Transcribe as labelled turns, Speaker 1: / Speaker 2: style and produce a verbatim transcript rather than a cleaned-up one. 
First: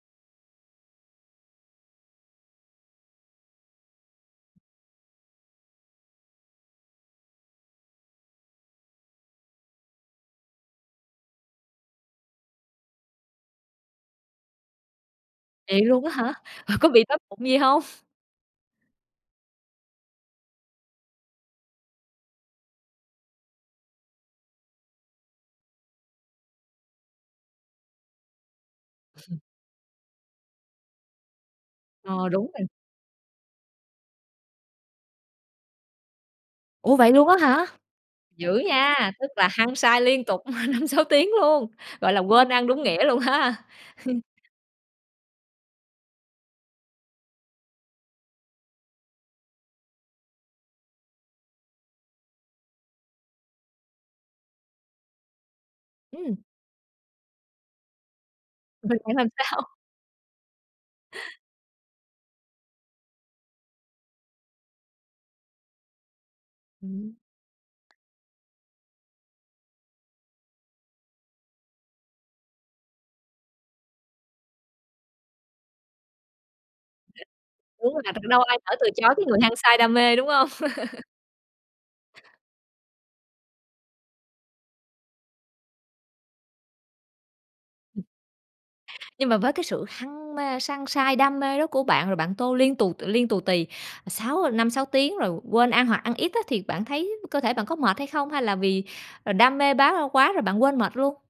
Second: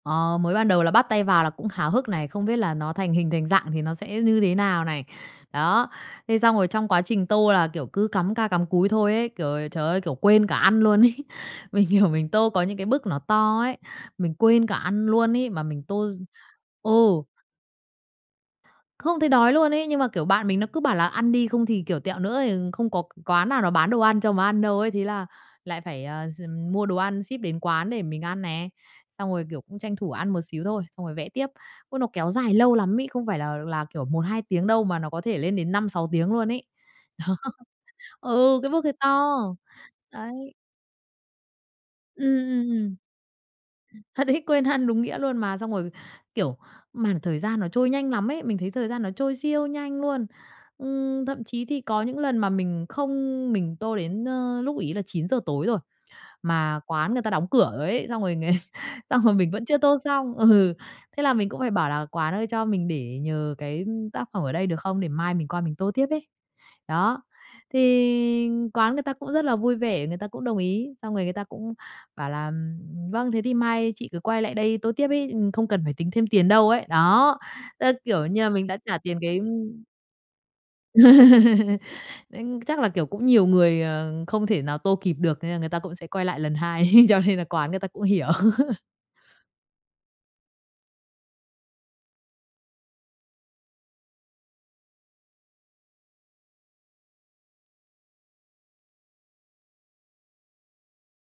Speaker 1: Ờ, mới ban đầu là bắt tay vào là cũng háo hức này, không biết là nó thành hình thành dạng thì nó sẽ như thế nào này. Đó. Thế xong rồi trong quá trình tô là, kiểu, cứ cắm ca cắm cúi thôi ấy, kiểu, trời ơi, kiểu, quên cả ăn luôn ấy. Mình hiểu mình tô có những cái bức nó to ấy, mình quên cả ăn luôn ấy mà mình
Speaker 2: Vậy luôn
Speaker 1: tô
Speaker 2: á
Speaker 1: d
Speaker 2: hả? Có bị đói
Speaker 1: Ừ.
Speaker 2: bụng gì hông?
Speaker 1: Không thấy đói luôn ấy, nhưng mà, kiểu, bạn mình nó cứ bảo là ăn đi không thì, kiểu, tẹo nữa, ờ, không có c quán nào nó bán đồ ăn cho mà ăn đâu ấy, thế là lại phải, à, gi mua đồ ăn ship đến quán để mình ăn nè. Xong rồi, kiểu, cũng tranh thủ ăn một xíu thôi, xong rồi vẽ tiếp. Ôi, nó
Speaker 2: Ờ,
Speaker 1: kéo
Speaker 2: đúng
Speaker 1: dài
Speaker 2: rồi.
Speaker 1: lâu lắm ấy, không phải là là, kiểu, một hai tiếng đâu mà nó có thể lên đến năm sáu tiếng luôn ấy.
Speaker 2: Ủa, vậy
Speaker 1: Đó.
Speaker 2: luôn á hả? Dữ
Speaker 1: Ừ, cái bức hơi
Speaker 2: nha! Tức
Speaker 1: to,
Speaker 2: là hăng say liên tục
Speaker 1: đấy.
Speaker 2: năm sáu tiếng luôn! Gọi là
Speaker 1: Ừm,
Speaker 2: quên ăn
Speaker 1: ừm,
Speaker 2: đúng
Speaker 1: ừm.
Speaker 2: nghĩa luôn ha!
Speaker 1: Thật ấy, quên ăn đúng nghĩa luôn mà. Xong rồi, kiểu, mà thời gian nó trôi nhanh lắm ấy, mình thấy thời gian nó trôi siêu nhanh luôn. Ừm, thậm chí thì có những lần mà mình không mình tô đến, a, lúc ấy là chín giờ tối rồi,
Speaker 2: Ừm.
Speaker 1: mà quán người ta đóng cửa ấy, xong rồi
Speaker 2: Rồi phải
Speaker 1: xong
Speaker 2: làm
Speaker 1: rồi mình
Speaker 2: sao?
Speaker 1: vẫn chưa tô xong. Ừ, thế là mình cũng phải bảo là "Quán ơi, cho mình để nhờ cái tác phẩm ở đây được không? Để mai mình qua mình tô tiếp ấy."
Speaker 2: Ừm.
Speaker 1: Đó, thì quán người ta cũng rất là vui vẻ, người ta cũng đồng ý, xong người người ta cũng bảo là, ừm, ừm, "Vâng, thế thì mai chị cứ quay lại đây tô tiếp" ấy, ừ, "Không cần phải tính thêm tiền đâu" ấy. Đó,
Speaker 2: Đúng
Speaker 1: tức
Speaker 2: rồi
Speaker 1: kiểu
Speaker 2: [unintelligible] đâu
Speaker 1: như là,
Speaker 2: ai
Speaker 1: mình
Speaker 2: nỡ
Speaker 1: đã
Speaker 2: từ
Speaker 1: trả
Speaker 2: chối
Speaker 1: tiền
Speaker 2: cái người
Speaker 1: cái
Speaker 2: hăng say đam mê, đúng hông?
Speaker 1: [unintelligible] Chắc là, kiểu, cũng nhiều người, ờ, không thể nào tô kịp được nên là người ta cũng sẽ quay lại lần hai cho nên là quán người ta cũng
Speaker 2: Ừm.
Speaker 1: hiểu.
Speaker 2: Nhưng mà với cái sự hăng mê săng sai, đam mê đó của bạn rồi bạn tô liên tù liên tù tì sáu năm, sáu tiếng rồi quên ăn hoặc ăn ít á thì bạn thấy cơ thể bạn có mệt hay không, hay là vì, ờ, đam mê bá quá rồi bạn quên mệt luôn?